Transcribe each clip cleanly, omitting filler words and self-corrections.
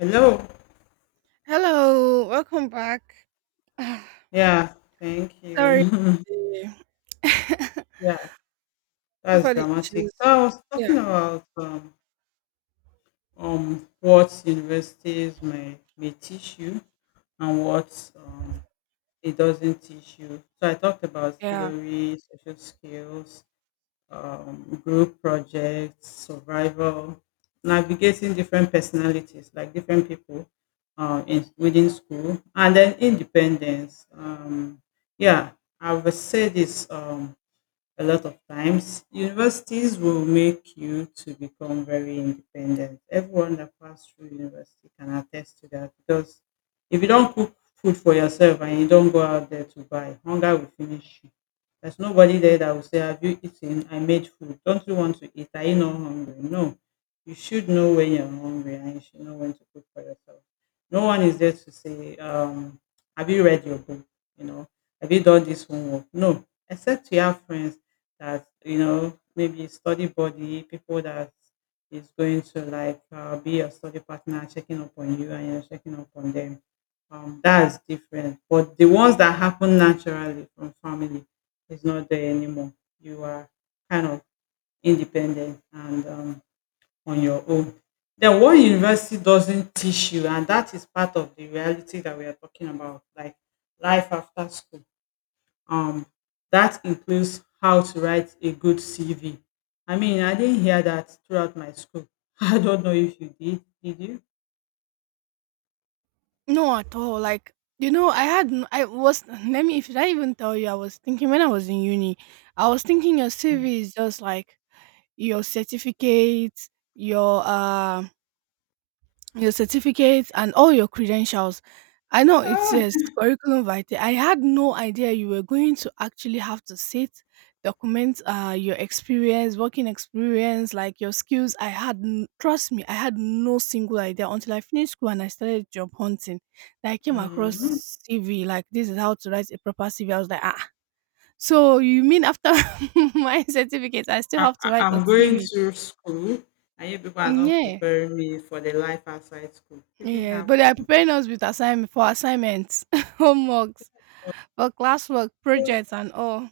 Hello. Hello, welcome back. Yeah, thank Sorry you. Yeah, that's for the dramatic. issues. So I was Yeah, talking about what universities may teach you and what um, it doesn't teach you. So I talked about yeah. theory, social skills, group projects, survival, navigating different personalities, like different people within school, and then independence. Yeah, I would say this. A lot of times universities will make you to become very independent. Everyone that passed through university can attest to that, because if you don't cook food for yourself and you don't go out there to buy, hunger will finish you. There's nobody there that will say, have you eaten, I made food, don't you want to eat, are you not hungry? No, you should know when you're hungry and you should know when to cook for yourself. No one is there to say have you read your book, you know, have you done this homework? No, except you have friends that, you know, maybe study buddy, people that is going to like be your study partner, checking up on you and you're checking up on them. That is different. But the ones that happen naturally from family is not there anymore. You are kind of independent and on your own. Then what university doesn't teach you, and that is part of the reality that we are talking about, like life after school, um that includes how to write a good CV. I mean, I didn't hear that throughout my school. I don't know if you did. Did you? No, at all. Like you know, I was let me should I even tell you? I was thinking when I was in uni, I was thinking your CV is just like your certificates, your um your certificates and all your credentials. I know it Ah, says curriculum vitae. I had no idea you were going to actually have to sit, document your experience, working experience, like your skills. Trust me, I had no single idea until I finished school and I started job hunting. Then I came Mhm. across CV, like this is how to write a proper CV. I was like, ah, so you mean after my certificate, I still I, have to I- write a I'm going CV? to school, and you people are not Yeah. preparing me for the life outside school. Isn't Yes, that but they are funny? preparing us with assignment for assignments, homeworks, for classwork, Yeah. projects, and all.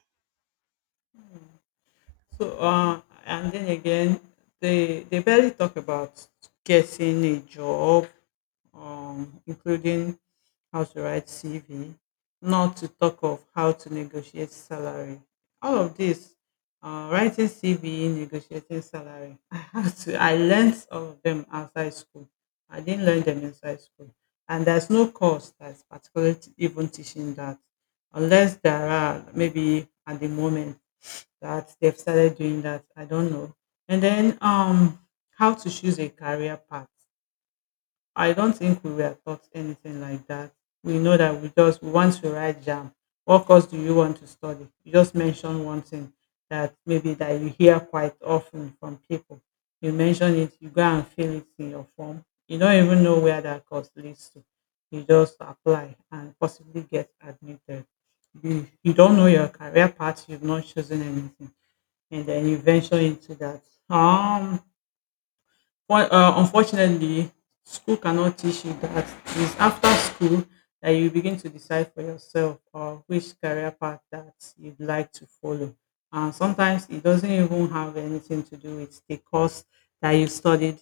So, and then again, they barely talk about getting a job, including how to write CV, not to talk of how to negotiate salary. All of this, writing CV, negotiating salary. I had to. I learned all of them outside school. I didn't learn them inside school, and there's no course that's even teaching that, unless there are maybe at the moment that they've started doing that. I don't know. And then how to choose a career path. I don't think we were taught anything like that. We know that we just we want to write jam. What course do you want to study? You just mention one thing that maybe that you hear quite often from people. You mention it, you go and fill it in your form. You don't even know where that course leads to. You just apply and possibly get admitted. You don't know your career path, you've not chosen anything. And then you venture into that. Um Unfortunately, school cannot teach you that. It's after school that you begin to decide for yourself which career path that you'd like to follow. And sometimes it doesn't even have anything to do with the course that you studied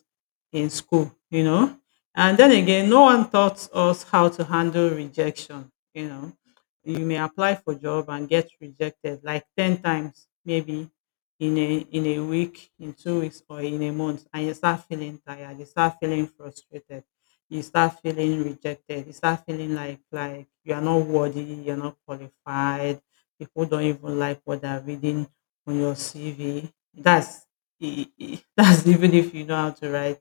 in school, you know. And then again, no one taught us how to handle rejection, you know. You may apply for job and get rejected like 10 times, maybe in a in a week, in 2 weeks, or in a month, and you start feeling tired, you start feeling frustrated, you start feeling rejected, you start feeling like you are not worthy, you're not qualified, people don't even like what they're reading on your CV. That's even if you know how to write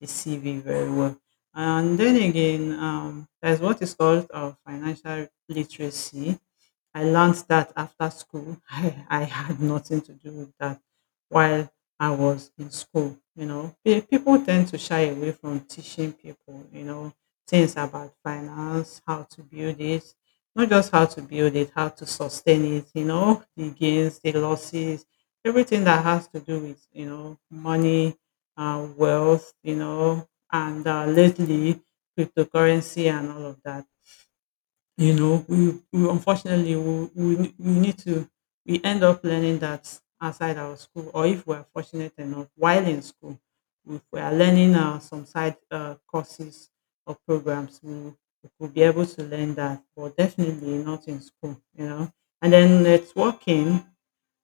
the CV very well. And then again, there's what is called financial literacy. I learned that after school. I had nothing to do with that while I was in school. You know, people tend to shy away from teaching people, you know, things about finance, how to build it, not just how to build it, how to sustain it, you know, the gains, the losses, everything that has to do with, you know, money, wealth, you know, and lately cryptocurrency and all of that. You know, we unfortunately we ne- we need to, we end up learning that outside our school, or if we're fortunate enough while in school, if we are learning some side courses or programs, we could be able to learn that, but definitely not in school. You know, and then networking.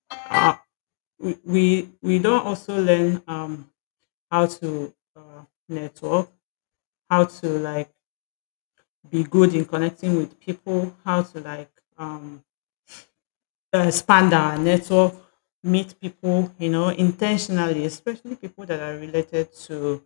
Uh, we don't also learn how to network, how to like be good in connecting with people, how to like um, expand our network, meet people, you know, intentionally, especially people that are related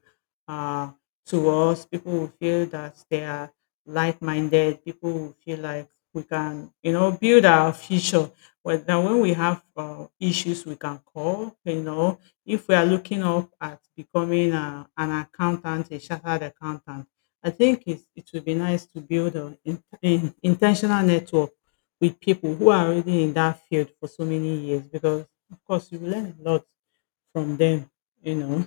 uh, to us. People who feel that they are like-minded. People who feel like we can, you know, build our future. Well, then when we have issues, we can call. You know, if we are looking up at becoming an accountant, a chartered accountant, it would be nice to build an intentional network with people who are already in that field for so many years, because of course you learn a lot from them, you know.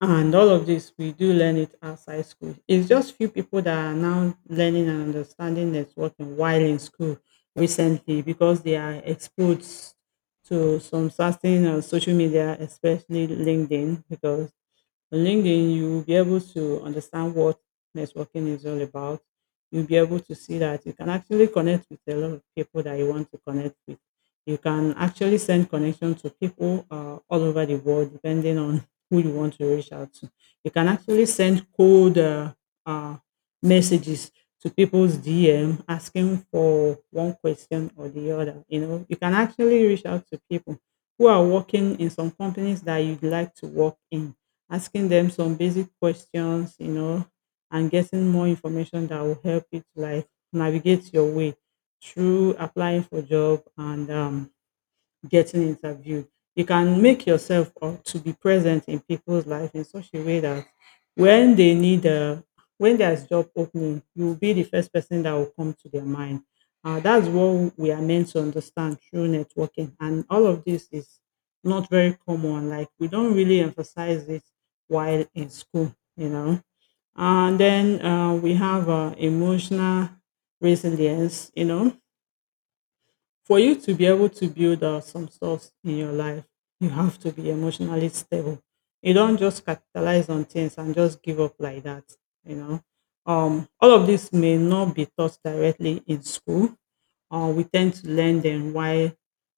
And all of this we do learn it outside school. It's just few people that are now learning and understanding networking while in school recently, because they are exposed to some certain social media, especially linkedin, because on LinkedIn, you will be able to understand what networking is all about. You'll be able to see that you can actually connect with a lot of people that you want to connect with. You can actually send connection to people all over the world, depending on who you want to reach out to. You can actually send cold uh, messages to people's DM, asking for one question or the other. You know, you can actually reach out to people who are working in some companies that you'd like to work in, asking them some basic questions, you know, and getting more information that will help you to like navigate your way through applying for job and getting interviewed. You can make yourself or to be present in people's life in such a way that when they need a when there's job opening, you will be the first person that will come to their mind. That's what we are meant to understand through networking, and all of this is not very common. Like we don't really emphasize it while in school, you know. And then we have emotional resilience, you know, for you to be able to build some stuff in your life, you have to be emotionally stable. You don't just capitalize on things and just give up like that. You know, all of this may not be taught directly in school, or we tend to learn them while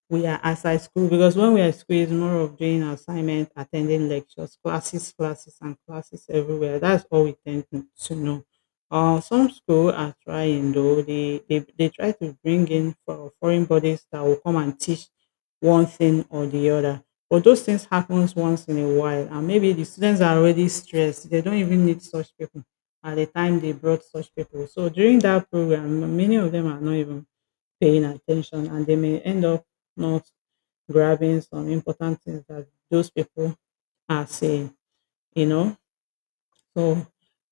we are outside school, because when we are at school it's more of doing assignment, attending lectures, classes, classes and classes everywhere. That's all we tend to know. Some school are trying, though they try to bring in for foreign bodies that will come and teach one thing or the other. But those things happens once in a while and maybe the students are already stressed. They don't even need such people at the time they brought such people. So during that program, many of them are not even paying attention and they may end up not grabbing some important things that those people are saying, you know. So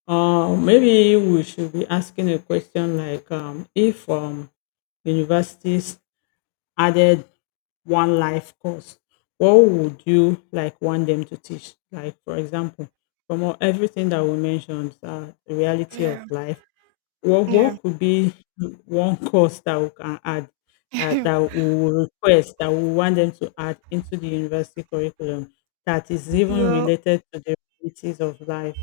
maybe we should be asking a question like if universities added one life course, what would you like want them to teach? Like for example, from all, everything that we mentioned, the reality of Yeah, life, what yeah. what could be one course that we can add, that that we will request, that we want them to add into the university curriculum that is even well, related to the realities of life?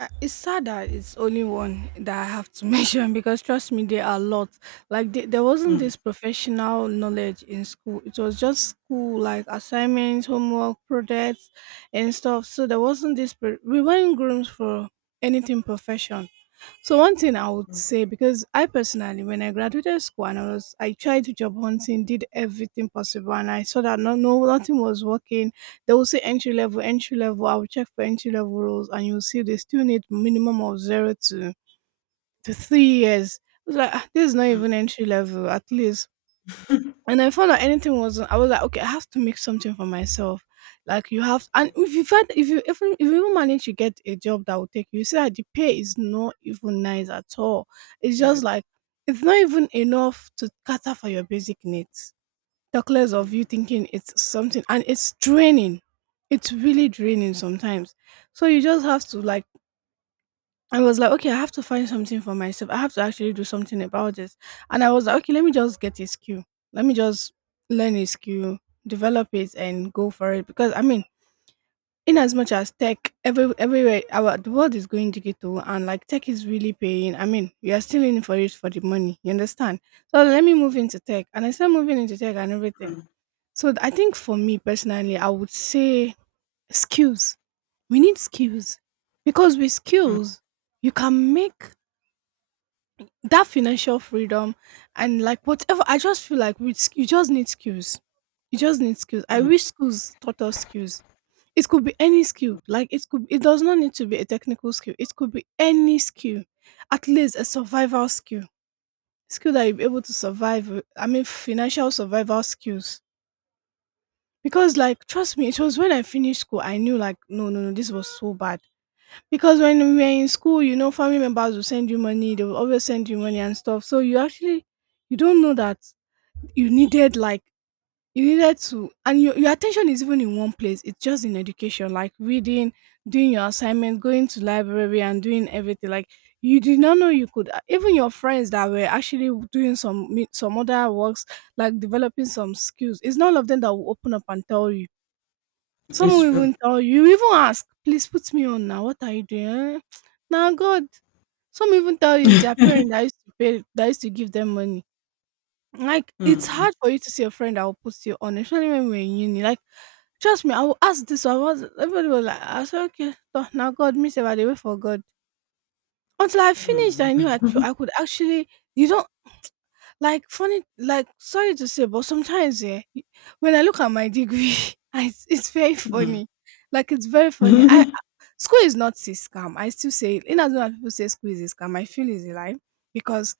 it's sad that it's only one that I have to mention because trust me, there are a lot. Like there wasn't Mm, this professional knowledge in school. It was just school like assignments, homework, projects, and stuff. So there wasn't this. We weren't groomed for anything profession. So one thing I would mm, say because I personally, when I graduated school and I was, I tried job hunting, did everything possible, and I saw that no, no, nothing was working. They will say entry level, entry level. I will check for entry level roles, and you'll see they still need minimum of zero to 3 years. I was like, "Ah, this is not mm, even entry level. At least and I found out anything wasn't. I was like, okay, I have to make something for myself. Like you have, and if you find, if you even manage to get a job that will take you, you see that the pay is not even nice at all. It's just yes. like it's not even enough to cater for your basic needs. Talkless of you Mm, thinking it's something, and it's draining. It's really draining sometimes. So you just have to like I was like, okay, I have to find something for myself. I have to actually do something about this. And I was like, okay, let me just get a skill. Let me just learn a skill, develop it, and go for it. Because I mean, in as much as tech, everywhere our the world is going digital, and like tech is really paying. I mean, we are still in for it for the money. You understand? So let me move into tech, and I started moving into tech and everything. So I think for me personally, I would say skills. We need skills because with mm, skills, you can make that financial freedom and like whatever. I just feel like you just need skills. You just need skills. I mm. wish schools taught us skills. It could be any skill. Like it could it does not need to be a technical skill. It could be any skill, at least a survival skill, skill that you'll be able to I mean financial survival skills. Because like trust me, it was when I finished school I knew like, no, no, no, this was so bad. Because when we were in school, you know, family members will send you money, they will always send you money and stuff. So you actually you don't know that you needed like you needed to. And your attention is even in one place. It's just in education, like reading, doing your assignment, going to library and doing everything. Like you did not know you could even your friends that were actually doing some other works, like developing some skills, it's not all of them that will open up and tell you. Some It's will true. even tell you, even ask, please put me on now. What are you doing? Eh, now God. Some even tell you it's their parent that used to give them money. Like it's Mm, hard for you to see a friend that will put you on, especially when we're in uni. Like, trust me, I will ask this. I was everybody was like, I said, okay, so now God, me say, by the way, for God. Until I finished, mm, I knew I, I could actually. You don't like funny, like sorry to say, but sometimes yeah, when I look at my degree, I, it's very mm. funny. Like it's very funny. I. School is not a scam. I still say it. In as much as people say school is a scam, I feel it's a lie because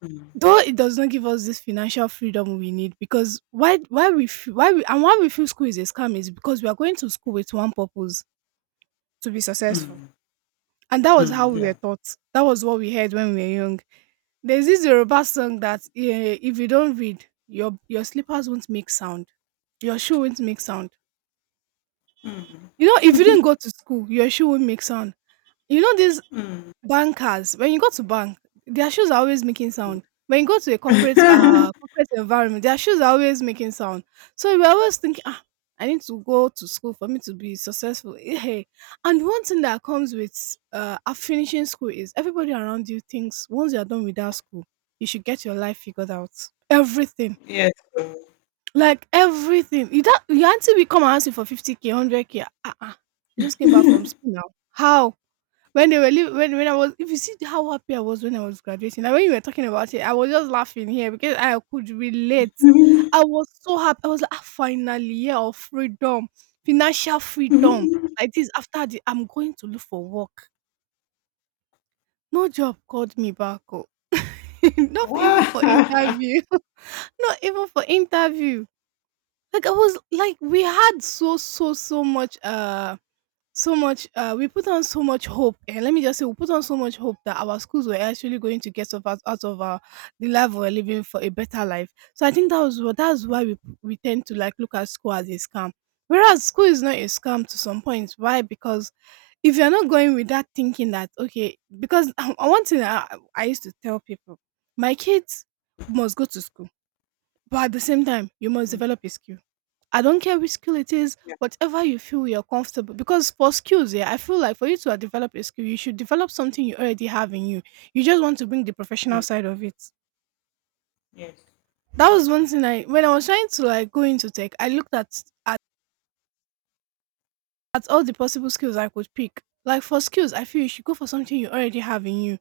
though it does not give us this financial freedom we need. Because why we feel, why we and why we feel school is a scam is because we are going to school with one purpose, to be Mm, successful, mm, and that was how mm, we were yeah. taught. That was what we heard when we were young. There's this Yoruba song that if you don't read, your slippers won't make sound, your shoe won't make sound. Mm, You know, if you didn't go to school, your shoe won't make sound. You know this. mm. Bankers, when you go to bank, their shoes are always making sound. When you go to a corporate corporate environment, their shoes are always making sound. So we always thinking, ah, I need to go to school for me to be successful. Eh, hey. And one thing that comes with finishing school is everybody around you thinks once you are done with that school, you should get your life figured out. Everything. Yes. Like everything. You don't your auntie will come and ask you for 50k, 100k. Ah, ah. You just came back from school now. How? When when I was if you see how happy I was when I was graduating, and when you were talking about it, I was just laughing here because I could relate. I was so happy. I was like, ah, finally, year of freedom, financial freedom. Like this, after the, I'm going to look for work. No job called me back. Oh. Not Wow. even for interview. Not even for interview. Like I was like we had so much we put on so much hope, and let me just say, we put on so much hope that our schools were actually going to get us out, out of our, the life we are living for a better life. So I think that was what that's why we tend to like look at school as a scam, whereas school is not a scam to some points. Why? Because if you're not going with that thinking that okay, because one thing I used to tell people, my kids must go to school, but at the same time, you must Mm, develop a skill. I don't care which skill it is, yeah. whatever you feel you're comfortable. Because for skills, yeah, I feel like for you to develop a skill, you should develop something you already have in you. You just want to bring the Mm, professional side of it. yes. That was one Exactly. thing I when I was trying to like go into tech, I looked at all the possible skills I could pick. Like for skills, I feel you should go for something you already have in you.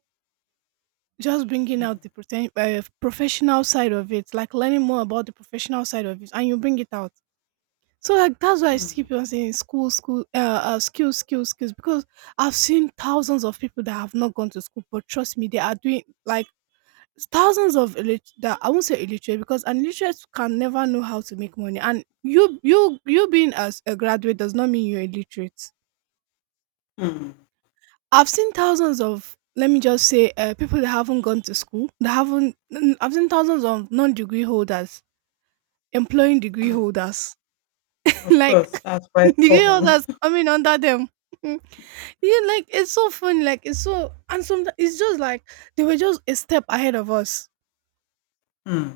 Just bringing Mm, out the pretend, professional side of it, like learning more about the professional side of it, and you bring it out. So like that's why I mm, keep on saying skills, skills, skills. Because I've seen thousands of people that have not gone to school, but trust me, they are doing like thousands of that I won't say illiterate because an illiterate can never know how to make money. And you being as a graduate does not mean you're illiterate. mm. I've seen thousands of let me just say people that haven't gone to school, that haven't. N- I've seen thousands of non-degree holders employing degree holders Of like course, that's quite the you know common. that's coming under them yeah, like it's so funny, like it's so and sometimes it's just like they were just a step ahead of us. Mm,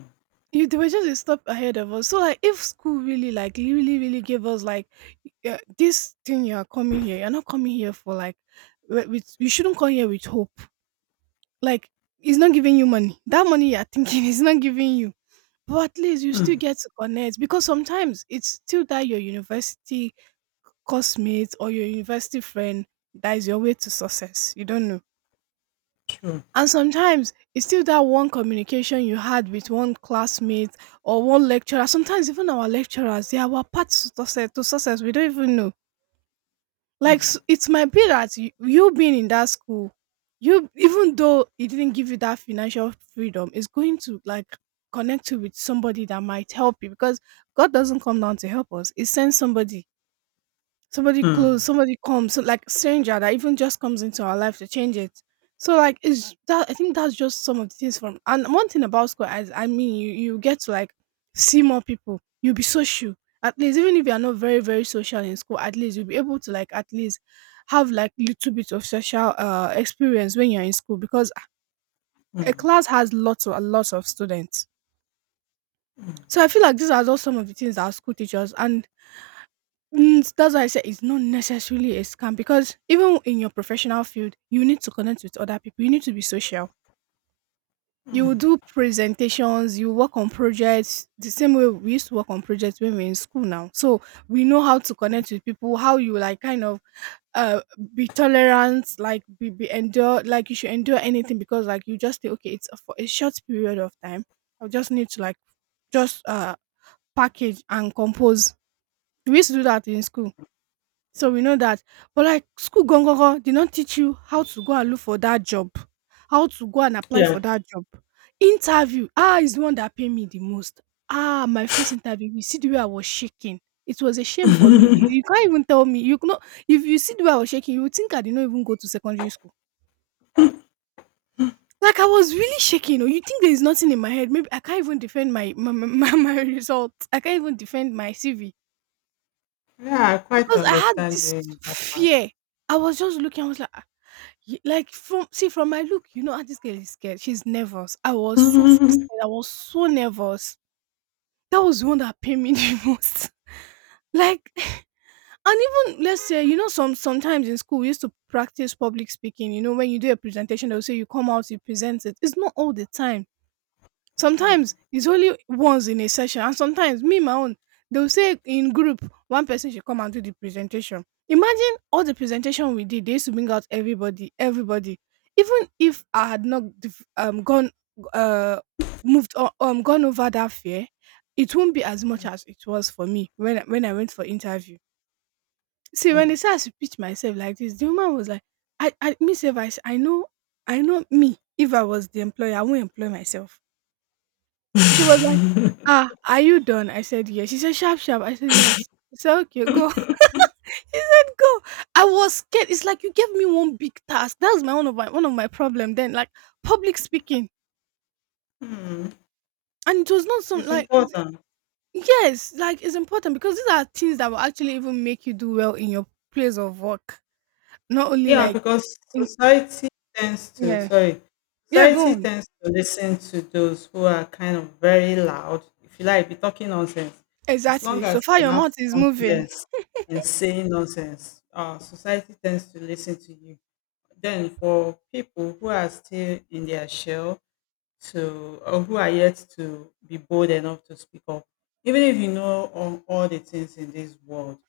You They were just a step ahead of us. So like if school really like really really gave us like yeah, this thing you are coming here you're not coming here for like with you shouldn't come here with hope. Like it's not giving you money. That money you're thinking is not giving you, but at least you still mm, get to connect because sometimes it's still that your university classmate or your university friend that is your way to success. You don't know. true. And sometimes it's still that one communication you had with one classmate or one lecturer. Sometimes even our lecturers, they are our paths to success. To success, we don't even know. Like Mm, it might be that you being in that school, you, even though it didn't give you that financial freedom, is going to like connect you with somebody that might help you, because God doesn't come down to help us, he sends somebody, somebody mm, close, somebody comes, so like stranger that even just comes into our life to change it. So like it's that, I think that's just some of the things. From And one thing about school is, I mean, you get to like see more people. You'll be social. At least even if you are not very, very social in school, at least you'll be able to like at least have like little bit of social experience when you're in school, because a mm, class has lots of students. So I feel like these are just some of the things that our school teachers. And mm, that's why I said it's not necessarily a scam, because even in your professional field, you need to connect with other people. You need to be social. You will do mm. presentations, you work on projects the same way we used to work on projects when we are in school now. So we know how to connect with people, how you like kind of uh be tolerant, like be endure, like you should endure anything, because like you just say, okay, it's for a short period of time. I just need to like just package and compose. We used to do that in school, so we know that. But like school did not teach you how to go and look for that job, how to go and apply for Yeah. that job. Interview, ah, is the one that paid me the most. Ah, my first interview, you see the way I was shaking. It was a shame for me. You can't even tell me. You know, if you see the way I was shaking, you would think I did not even go to secondary school. Like I was really shaking. Oh, you think there is nothing in my head? Maybe I can't even defend my my result. I can't even defend my CV, Yeah, I quite because I had this understanding that part. fear. I was just looking. I was like, ye like from my look, you know, "Ah, this girl is scared. She's nervous." I was so, so Mm, scared. I was so nervous. That was the one that pained me the most. Like and even let's say, you know, sometimes in school we used to practice public speaking. You know, when you do a presentation, they'll say you come out, you present it. It's not all the time. mm, Sometimes it's only once in a session, and sometimes me my own they'll say in group one person should come and do the presentation. Imagine all the presentation we did. They used to bring out everybody, everybody. Even if I had not gone uh moved on, gone over that fear, it won't be as much as it was for me when when I went for interview. See, mm. when they said I should pitch myself like this, the woman was like, I, me, self, I, I know me. If I was the employer, I won't employ myself." She was like, "Ah, are you done?" I said, "Yes." She said, "Sharp, sharp." I said, "Yes." She said, "Okay, go." He said, "Go." I was scared. It's like you gave me one big task. That was my one of my one of my problem then, like public speaking. Mm, And it was not some it's like important. yes, like it's important, because these are things that will actually even make you do well in your place of work, not only Yeah, like because in. society tends to, Yeah, sorry, yeah, go society on. tends to listen to those who are kind of very loud, if you like, be talking nonsense. As long Exactly. So as far, you your have mouth is moving. confidence in saying nonsense, society tends to listen to you. Then for people who are still in their shell to, or who are yet to be bold enough to speak up, even if you know all the things in this world,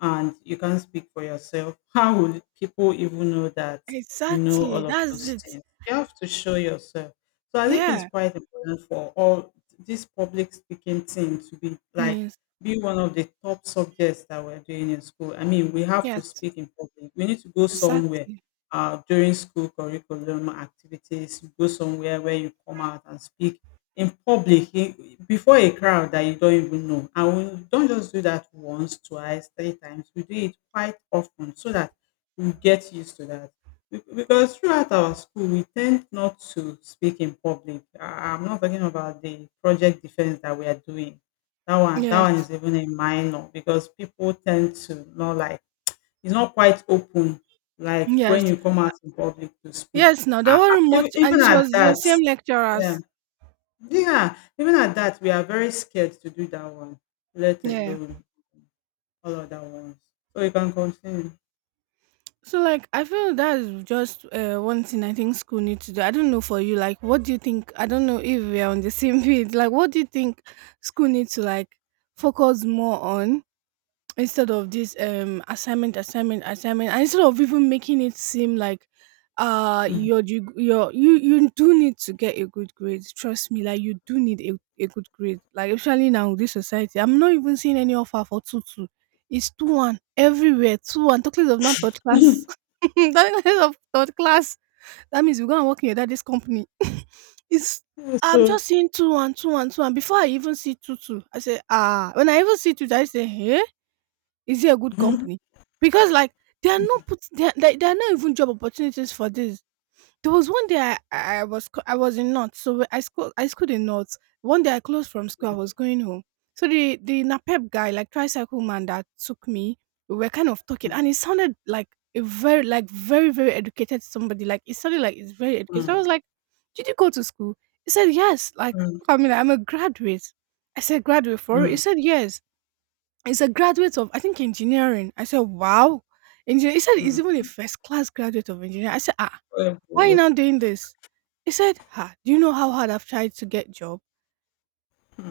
and you can't speak for yourself, how will people even know that you know Exactly, all of that's those it. things? You have to show yourself. So I think it's Yeah. quite important for all this public speaking thing to be, like Yes. be one of the top subjects that we're doing in school. I mean, we have to Yes. speak in public. We need to go somewhere Exactly. During school curriculum activities. Go somewhere where you come out and speak in public e before a crowd that you don't even know, and we don't just do that once, twice, three times. We do it quite often, so that we get used to that. Because throughout our school we tend not to speak in public. I'm not talking about the project defense that we are doing. That one that one Yes. is even a minor, because people tend to not, like, it's not quite open, like when Yes, you come out in public to speak. yes. Now there I, I, were even, much, and even it at was your that, same yeah. lecturers. Yeah, even at that, we are very scared to do that one, let Yeah. alone all other ones. So you can continue. So like, I feel that's just one thing I think school needs to do. I don't know for you, like, what do you think? I don't know if we are on the same page. Like, what do you think school needs to like focus more on? Instead of this assignment, and instead of even making it seem like Mm. You do need to get a good grade, trust me, like you do need a good grade, like especially now with this society. I'm not even seeing any offer for two two, it's two one everywhere, 2:1, talking of not touch class, talking of third class, that means you're gonna work in your daddy's company. It's, I'm So, just seeing 2:1, 2:1, 2:1. Before I even see two two, I say ah. When I even see two, two, I say hey, is he a good mm, company? Because like they are not put there, are not even job opportunities for this. There was one day I was in North, so I schooled in North. One day I closed from school, I was going home. So the Napep guy, like tricycle man that took me, we were kind of talking, mm, and it sounded like a very, like very, very educated somebody. Like it sounded like it's very educated. So I mm, was like, "Did you go to school?" He said, "Yes. Like mm, I mean, I'm a graduate." I said, "Graduate for real?" He mm, said, "Yes." He's a graduate of, I think, engineering. I said, wow. Engineer, he said he's even a mm. first class graduate of engineering. I said, ah, Well, why are you well, now doing this? He said, ha, do you know how hard I've tried to get job?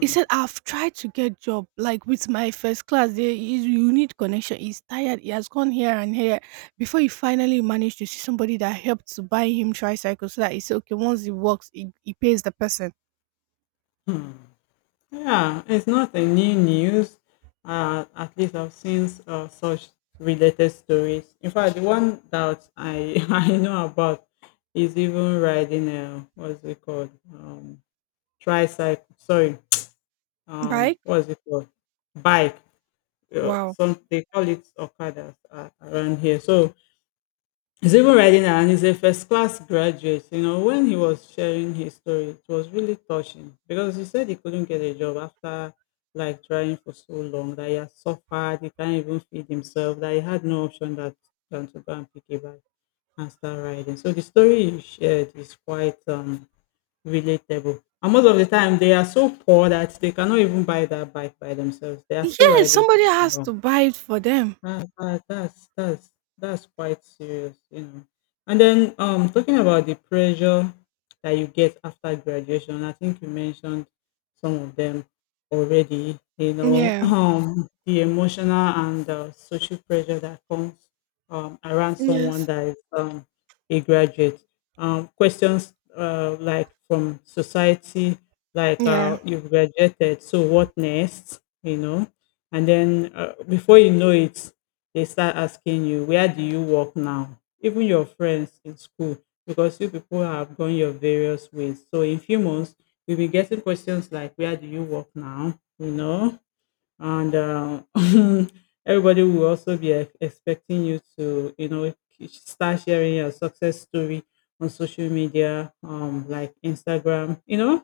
He said, I've tried to get job like with my first class. There is, you need connection. He's tired. He has gone here and here before he finally managed to see somebody that helped to buy him tricycle, so that he said, okay, once he works, he pays the person. mm. Yeah, it's not a new news. At least I've seen such related stories. In fact, the one that I I know about is even riding a what's it called, um, tricycle. Sorry, um, Right? what is it called, bike, Wow. some they call it okada around here. So he's even riding around. He's a first class graduate. You know, when he was sharing his story, it was really touching, because he said he couldn't get a job after like trying for so long, that he had suffered, he can't even feed himself, that he had no option that than to go and pick a bike and start riding. So the story you shared is quite um, relatable. And most of the time, they are so poor that they cannot even buy that bike by themselves. They are still Yeah, riding. somebody has to buy it for them. That's that's quite serious, you know. And then um, talking about the pressure that you get after graduation, I think you mentioned some of them already, you know, Yeah. um, the emotional and social pressure that comes um, around someone Yes. that is um, a graduate. Um, questions uh, like from society, like Yeah. uh, you've graduated, so what next? You know, and then before you know it, they start asking you where do you work now, even your friends in school, because you people have gone your various ways. So in few months we will be getting questions like where do you work now, you know. And everybody will also be expecting you to, you know, start sharing your success story on social media, like instagram, you know.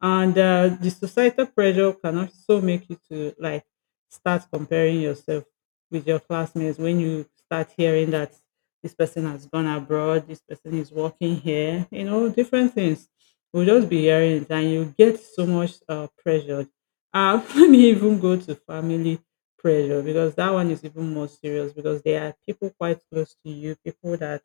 And the societal pressure can also make you to like start comparing yourself with your classmates, when you start hearing that this person has gone abroad, this person is working here, you know, different things. We'll just be hearing it, and you get so much pressure. I wouldn't even go to family pressure, because that one is even more serious, because there are people quite close to you, people that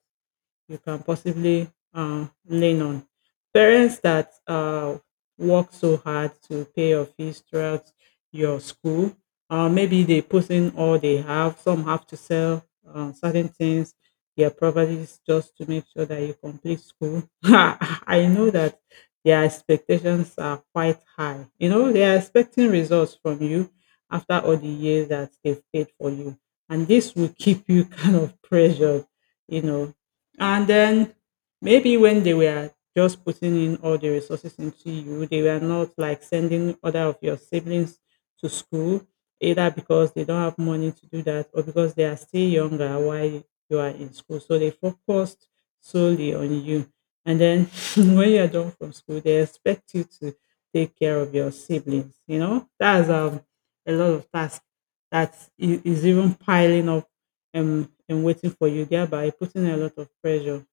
you can possibly lean on. Parents that work so hard to pay your fees throughout your school, maybe they put in all they have. Some have to sell certain things, their properties, just to make sure that you complete school. I know that their expectations are quite high. You know, they are expecting results from you after all the years that they've paid for you. And this will keep you kind of pressured, you know, yeah. And then maybe when they were just putting in all the resources into you, they were not like sending other of your siblings to school, either because they don't have money to do that, or because they are still younger while you are in school. So they focused solely on you. And then when you are done from school, they expect you to take care of your siblings. You know, that's a lot of tasks that is even piling up and waiting for you, thereby putting a lot of pressure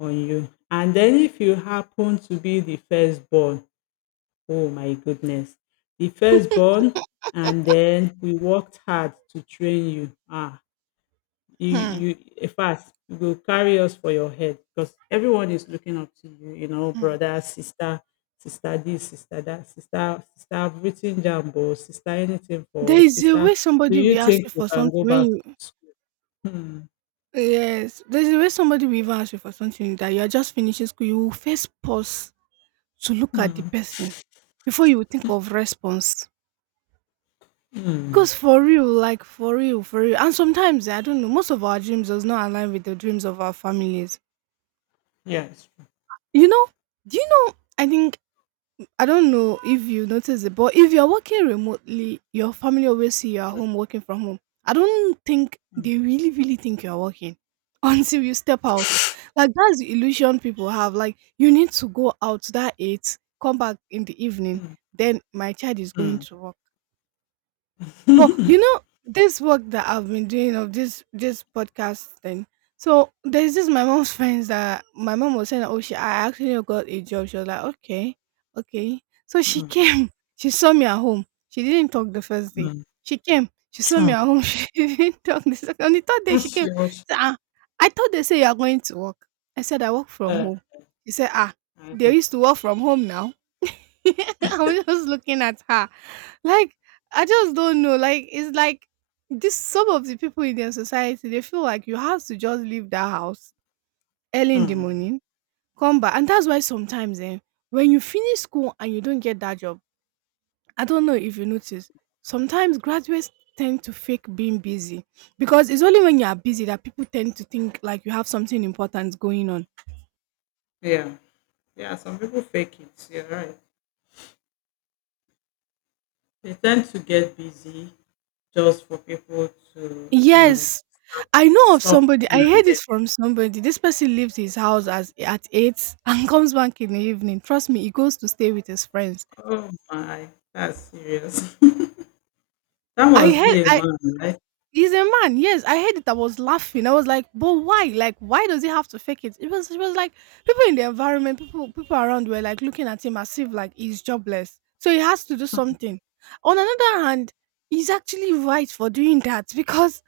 on you. And then if you happen to be the firstborn, oh my goodness, the firstborn, and then we worked hard to train you. Ah, you, Hmm, you, in fact, you will carry us for your head, because everyone is looking up to you, you know, hmm. brother, sister, sister this, sister that, sister, sister, I've written jumbo, sister, anything for There us, is a sister. way Do somebody you will ask think you you for can go something when back you. to school? Hmm. Yes, there's a way somebody will even ask you for something that you are just finishing school. You will first pause to look at the Hmm. person before you will think of response. Mm, Because for real, like for real, and sometimes I don't know, most of our dreams does not align with the dreams of our families. yes. You know? Do you know? I think, I don't know if you notice it, but if you're working remotely, your family always see you at home working from home. I don't think they Mm, really, really think you're working until you step out. Like that's the illusion people have. Like you need to go out that eight, come back in the evening, mm, then my child is going mm. to work. But you know, this work that I've been doing of this podcast thing. So there's this my mom's friends that my mom was saying, oh, she, I actually got a job. She was like, okay, okay. So she Mm, came. She saw me at home. She didn't talk the first day. mm, She came. She saw me at mm. home. She didn't talk the second. On the third day, she That's came. yours. She said, ah, I thought they say you are going to work. I said I work from Uh, home. She said, ah, I know. they used to work from home now. I'm just looking at her. Like, I just don't know. Like, it's like this, some of the people in their society, they feel like you have to just leave that house early in the Mm, morning, come back. And that's why sometimes eh, when you finish school and you don't get that job, I don't know if you notice, sometimes graduates tend to fake being busy, because it's only when you are busy that people tend to think like you have something important going on. yeah. Yeah, some people fake it. You're right. They tend to get busy just for people to, you know, Yes, I know of stop somebody. looking I at heard it them. from somebody. This person leaves his house as at eight and comes back in the evening. Trust me, he goes to stay with his friends. Oh my, that's serious. That I must be a heard. man, right? He's a man. Yes, I heard it. I was laughing. I was like, but why? Like, why does he have to fake it? It was like people in the environment, people around were like looking at him as if like he's jobless. So he has to do something. On another hand, he's actually right for doing that because,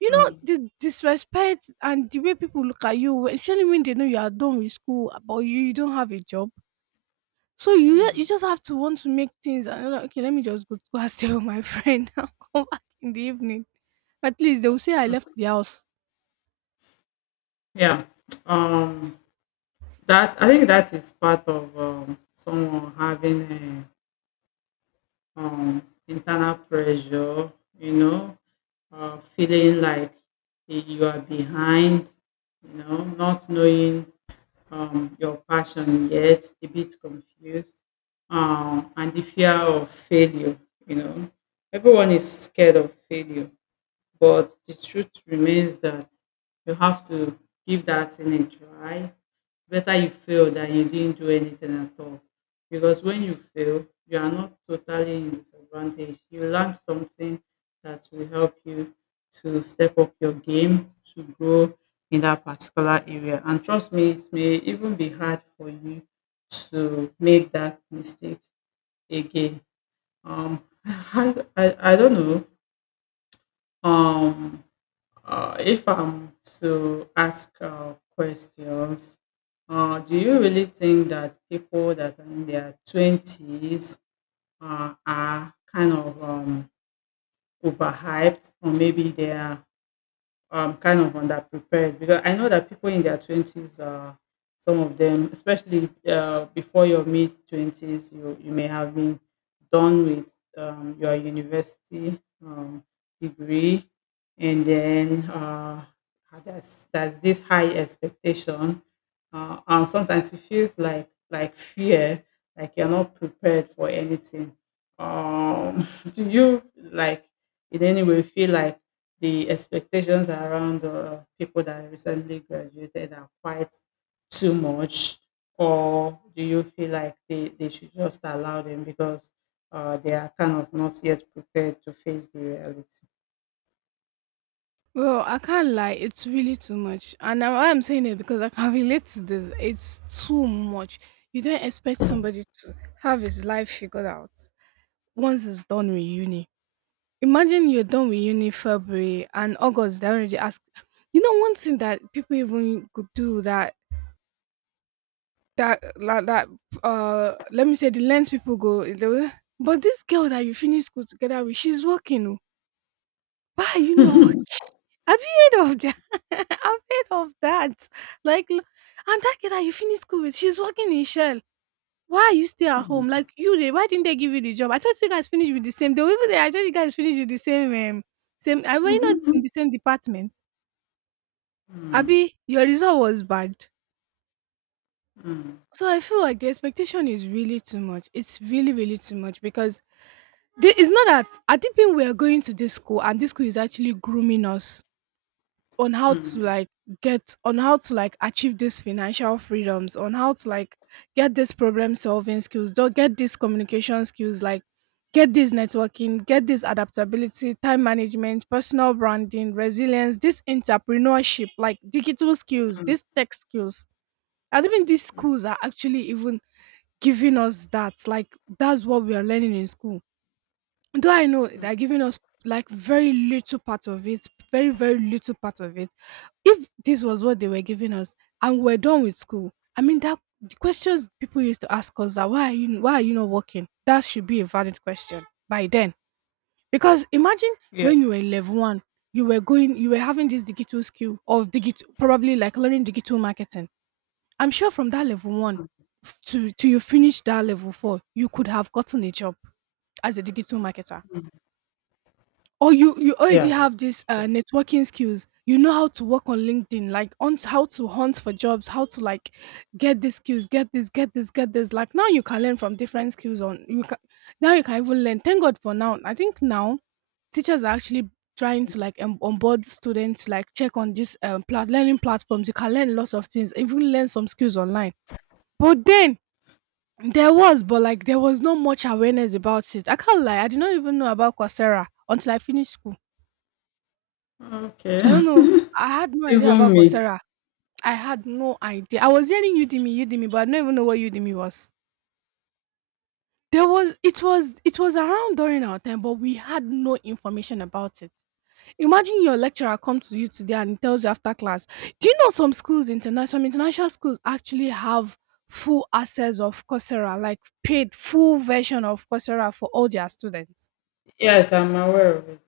Mm, the disrespect and the way people look at you, especially when they know you are done with school, but you don't have a job. So you just have to want to make things and you're like, okay, let me just go to go and stay with my friend. I'll come back in the evening. At least they will say I left the house. yeah. Um, that, I think that is part of someone having um, internal pressure, you know, feeling like you are behind, you know, not knowing your passion yet, a bit confused, and the fear of failure, you know. Everyone is scared of failure. But the truth remains that you have to give that thing a try. Better you fail than you didn't do anything at all. Because when you fail, you are not totally in disadvantage. You learn something that will help you to step up your game, to grow in that particular area. And trust me, it may even be hard for you to make that mistake again. I don't know. Um, if I'm to ask questions, do you really think that people that are in their 20s are kind of overhyped, or maybe they are kind of underprepared? Because I know that people in their 20s are, some of them, especially before your mid 20s, you, you may have been done with your university um, degree, and then there's this high expectation, and sometimes it feels like fear, like you're not prepared for anything. Um, do you like in any way feel like the expectations around people that recently graduated are quite too much, or do you feel like they should just allow them, because they are kind of not yet prepared to face the reality? Well, I can't lie, it's really too much. And now I'm saying it because I can relate to this. It's too much. You don't expect somebody to have his life figured out once it's done with uni. Imagine you're done with uni February and August, they already ask. One thing that people even could do that, that like that, let me say the lens people go, they will, but this girl that you finish school together with, she's working. Oh. Why are you not working? Have you heard of that? I've heard of that. Like and that girl that you finish school with, she's working in Shell. Why are you still at home? Like you they why didn't they give you the job? I thought you guys finished with the same. They were even there, I thought you guys finished with the same same. I were you not in the same department. Mm, mm, Abby, your result was bad. mm, So I feel like the expectation is really too much. It's really, really too much because they, it's not that I did think we are going to this school, and this school is actually grooming us on how to mm, like get, on how to like achieve these financial freedoms, on how to like get these problem solving skills, don't get these communication skills, like get this networking, get this adaptability, time management, personal branding, resilience, this entrepreneurship, like digital skills, these mm. tech skills. And even these schools are actually even giving us that. Like that's what we are learning in school, though I know they're giving us like very little part of it, very, very little part of it. If this was what they were giving us and we're done with school, I mean that the questions people used to ask us that why are you not working? That should be a valid question by then. Because imagine Yeah, when you were level one, you were going you were having this digital skill of digital, probably like learning digital marketing. I'm sure from that level one, to you finish that level four, you could have gotten a job as a digital marketer, or you already yeah, yeah. have these networking skills. You know how to work on LinkedIn, like on how to hunt for jobs, how to like get these skills, get this, get this, get this. Like now you can learn from different skills on, you can now you can even learn. Thank God for now. I think now teachers are actually trying to like onboard students, like check on these learning platforms. You can learn lots of things, even learn some skills online. But then but like there was not much awareness about it. I can't lie, I did not even know about Coursera until I finished school. Okay. I don't know. I had no idea Even about me. Coursera. I had no idea. I was hearing Udemy, Udemy, but I don't even know what Udemy was. There was it was around during our time, but we had no information about it. Imagine your lecturer comes to you today and he tells you after class, do you know some schools international some international schools actually have full access of Coursera, like paid full version of Coursera for all their students. Yes, I'm aware of it.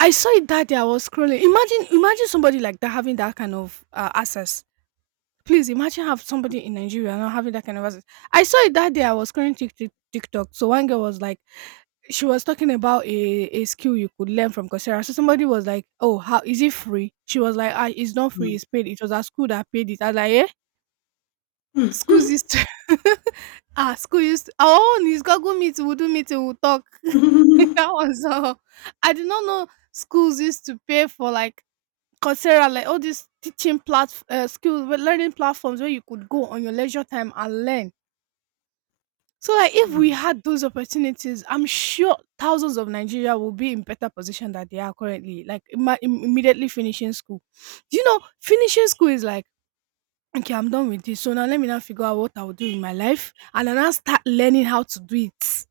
I saw it that day. I was scrolling. Imagine somebody like that having that kind of access. Please imagine have somebody in Nigeria not having that kind of access. I saw it that day. I was scrolling TikTok. So one girl was like, she was talking about a skill you could learn from Coursera. So somebody was like, "Oh, how is it free?" She was like, "Ah, it's not free. Mm. It's paid. It was our school that paid it." I was like, "Eh, schools used to, ah, school used to, our own is Google Meet. We'll do meeting. We'll talk." That Mm, was all. I did not know schools used to pay for like Coursera, like all these teaching plat learning platforms where you could go on your leisure time and learn. So like if we had those opportunities, I'm sure thousands of Nigeria will be in better position that they are currently, like immediately finishing school. You know, finishing school is like, okay, I'm done with this. So now let me now figure out what I will do in my life, and then I'll start learning how to do it.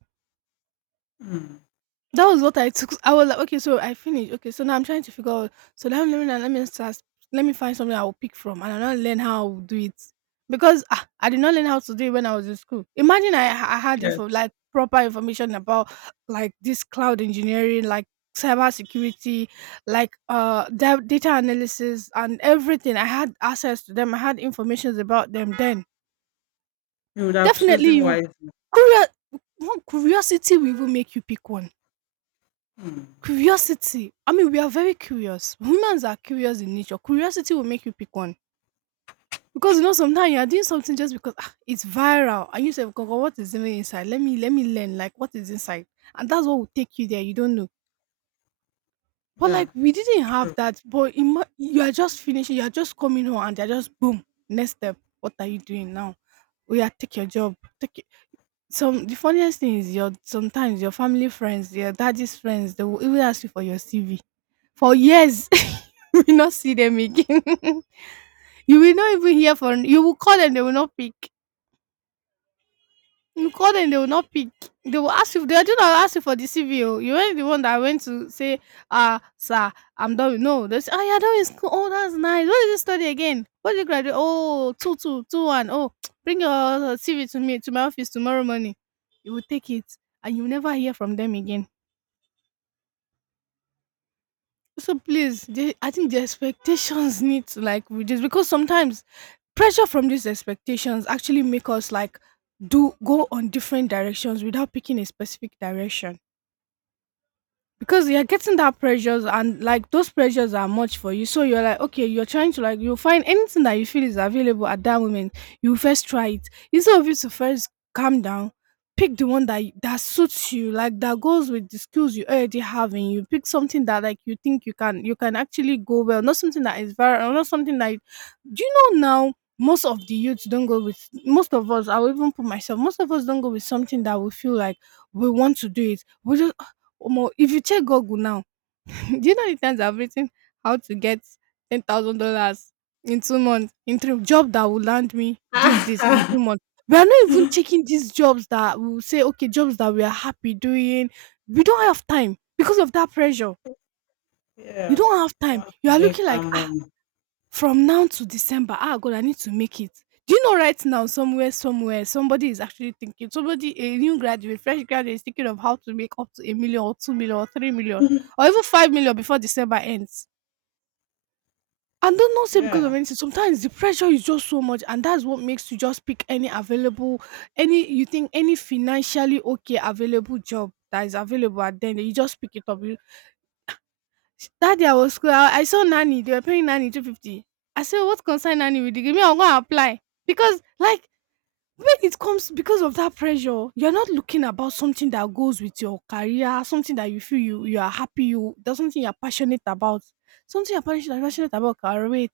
mm. That was what I took. I was like, okay, so I finished. Okay, so now I'm trying to figure out. So let me let me start. Let me find something I will pick from, and I'll not learn how to do it because ah, I did not learn how to do it when I was in school. Imagine I had info, Yes, like proper information about like this cloud engineering, like cyber security, like data analysis and everything. I had access to them. I had information about them. Then you would have definitely chosen you wisely. curious. Curiosity will even make you pick one. Mm. Curiosity. I mean, we are very curious. Humans are curious in nature. Curiosity will make you pick one. Because you know, sometimes you are doing something just because ah, it's viral, and you say, "Gogo, what is even inside? Let me learn. Like, what is inside?" And that's what will take you there. You don't know. But Yeah. like, we didn't have that. But you are just finishing. You are just coming home, and they're just boom. Next step. What are you doing now? Oh yeah, take your job. Take it. Some The funniest thing is your sometimes your family friends, your daddy's friends, they will even ask you for your CV for years. You will not see them again. You will not even hear from. You will call and they will not pick. You call and they will not pick. They will ask you. They are not ask you for the CV. Oh. You weren't the one that went to say, "Ah, sir, I'm done." with-" No, they say, "Oh, you're done with school. Oh, that's nice. What did you study again? What did you graduate? Oh, two, two, two, one. Oh, bring your CV to me, to my office tomorrow morning. You will take it, and you will never hear from them again. So please, they, I think the expectations need to like reduce because sometimes pressure from these expectations actually make us like do, go on different directions without picking a specific direction, because you're getting that pressures, and like those pressures are much for you, so you're like, okay, you're trying to like, you'll find anything that you feel is available at that moment. You first try it instead of you to first calm down, pick the one that that suits you, like that goes with the skills you already have, and you pick something that like you think you can, you can actually go well, not something that is very, not something that, do you know now most of the youths don't go with, most of us, I will even put myself, most of us don't go with something that we feel like we want to do it. We just, Omo, if you check Google now, do you know the times I've written how to get $10,000 in 2 months, in 3 job that will land me this, this in Ah, 2 months. We are not even checking these jobs that we will say, okay, jobs that we are happy doing. We don't have time because of that pressure. You yeah, don't have you time. want You to are make looking that like, ah, money. from now to December, ah God, I need to make it. Do you know right now somewhere, somewhere, somebody is actually thinking, somebody, a new graduate, fresh graduate is thinking of how to make up to a million or 2 million or 3 million or even 5 million before December ends. And don't not say because of Yeah. anything. Sometimes the pressure is just so much, and that's what makes you just pick any available, any you think any financially okay available job that is available, and then you just pick it up. Sh That day I was school I saw nanny, they were paying nanny 250. I said, "What concern nanny with the game? Me, I'm gonna apply. Because like when it comes because of that pressure, you're not looking about something that goes with your career, something that you feel you are happy, you that's something you're passionate about. Something you're passionate about can wait.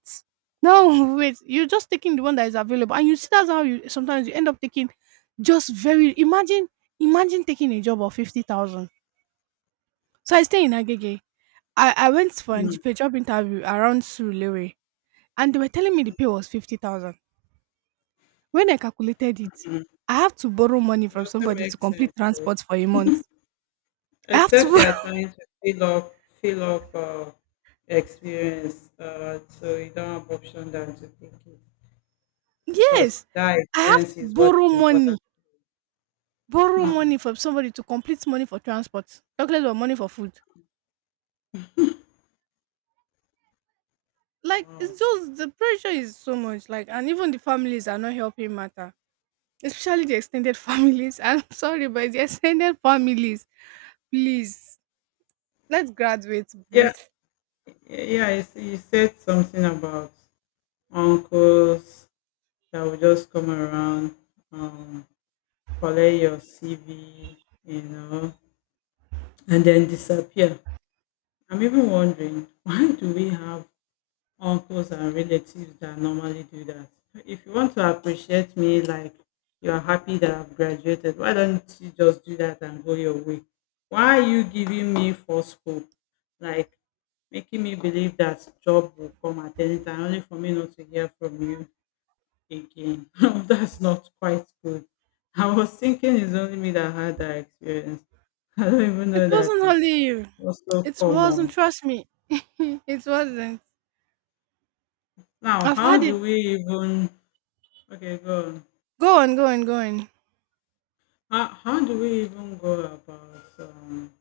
No, wait, you're just taking the one that is available. And you see that's how you sometimes you end up taking just very imagine imagine taking a job of 50,000. So I stay in Agege. I went for a Mhm. Job interview around Surulere, and they were telling me the pay was 50,000. When I calculated it, It I have to borrow money from also somebody to makes complete sense though. transport for a month. I have to Except you borrow, are trying to fill up experience so you don't have option than to take it, because yes, that I have to experience is what is important. Borrow Mm. money from somebody to complete money for transport, talking about money for food. Wow. It's just the pressure is so much. Like, and even the families are not helping matter, especially the extended families. I'm sorry, but the extended families, please, let graduates Yeah, breathe. yeah, yeah, you see, you said something about uncles that will just come around, um, collect your CV, you know, and then disappear. I'm even wondering why do we have uncles and relatives that normally do that? If you want to appreciate me, like you're happy that I've graduated, why don't you just do that and go your way? Why are you giving me false hope? Like making me believe that job will come at any time, only for me not to hear from you again. That's not quite good. I was thinking it's only me that had that experience. I don't even It know that wasn't is only you. also It wasn't. common. Trust me, it wasn't. Now, I've how had it. do we even Okay, go on? Go on, go on, go on. How do we even go about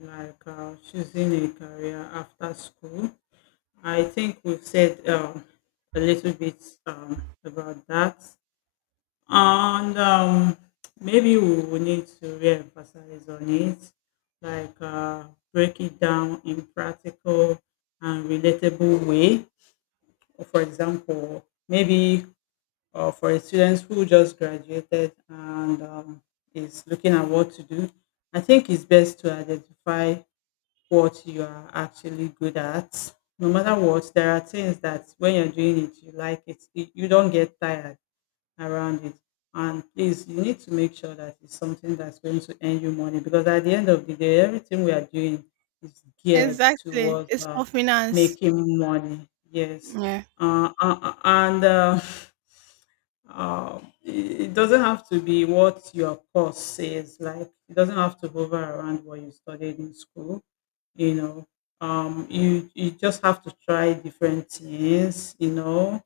like choosing a career after school? I think we've said a little bit about that, and maybe we will need to re-emphasize on it, like break it down in practical and relatable way. For example, maybe for a student who just graduated and is looking at what to do, I think it's best to identify what you are actually good at. No matter what, there are things that when you're doing it, you like it. You don't get tired around it. And please, you need to make sure that it's something that's going to earn you money, because at the end of the day, everything we are doing is geared Exactly. towards It's for finance. making money. Yes. Yeah. And it, it doesn't have to be what your course says, like, it doesn't have to hover around what you studied in school, you know. You, you just have to try different things, you know,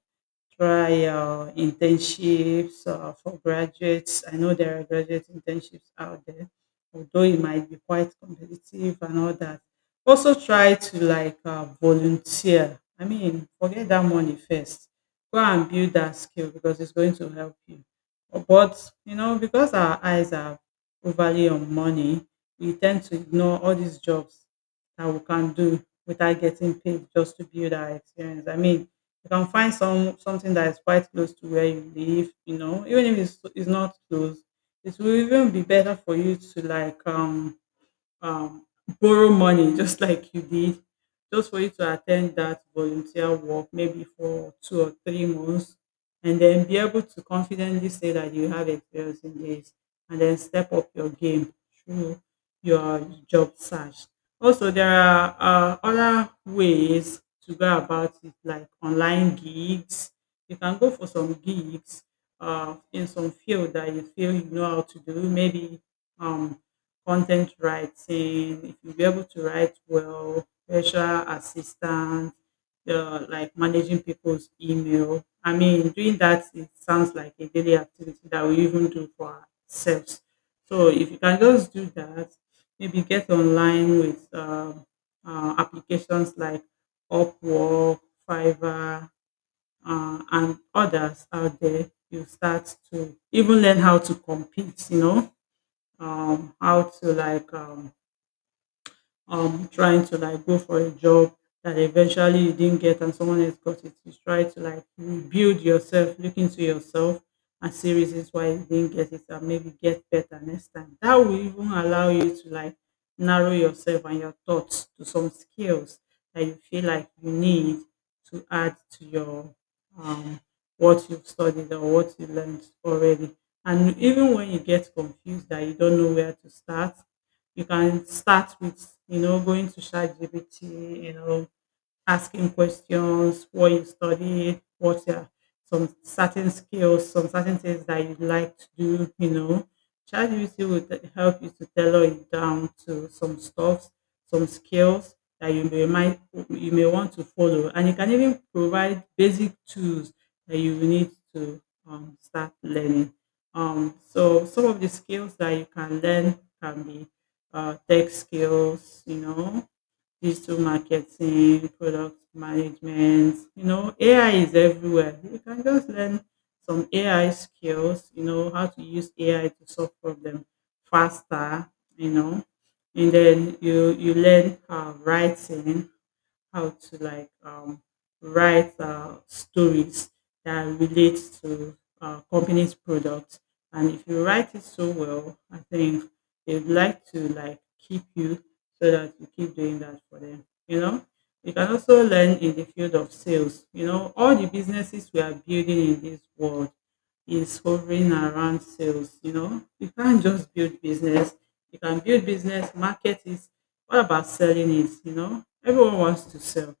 trial internships for graduates. I know there are graduate internships out there, although it might be quite competitive and all that. Also, try to like volunteer. I mean, forget that money first. Go and build that skill because it's going to help you. But you know, because our eyes are overly on money, we tend to ignore all these jobs that we can do without getting paid just to build our experience. I mean, you can find something that is quite close to where you live, even if it's not close, it will even be better for you to like um, borrow money just like you did just for you to attend that volunteer work maybe for 2 or 3 months and then be able to confidently say that you have experience in this and then step up your game through your job search. Also, there are other ways to go about it, like online gigs. You can go for some gigs in some field that you feel you know how to do. Maybe um, content writing, if you'll be able to write well, virtual assistant, like managing people's email. I mean, doing that, it sounds like a daily activity that we even do for ourselves. So if you can just do that, maybe get online with applications like Upwork, Fiverr, and others out there. You start to even learn how to compete, how to like trying to like go for a job that eventually you didn't get and someone else got it. You try to like rebuild yourself, look into yourself and see reasons why you didn't get it and maybe get better next time. That will even allow you to like narrow yourself and your thoughts to some skills that you feel like you need to add to your um what you've studied or what you learned already. And even when you get confused that you don't know where to start, you can start with, going to ChatGPT, asking questions, what you studied, what are some certain skills, some certain things that you like to do. ChatGPT will help you to tailor it down to some stuff, some skills that you may want to follow, and it can even provide basic tools that you will need to start learning. So some of the skills that you can learn can be tech skills, digital marketing, product management. You know, AI is everywhere. You can just learn some AI skills, how to use AI to solve problems faster, you know. And then you learn writing, how to like write stories that relate to company's products. And if you write it so well, I think they'd like to like keep you so that you keep doing that for them. You know, you can also learn in the field of sales. You know, all the businesses we are building in this world is hovering around sales. You know, you can't just build business. You can build business, market it, what about selling it, you know? Everyone wants to sell.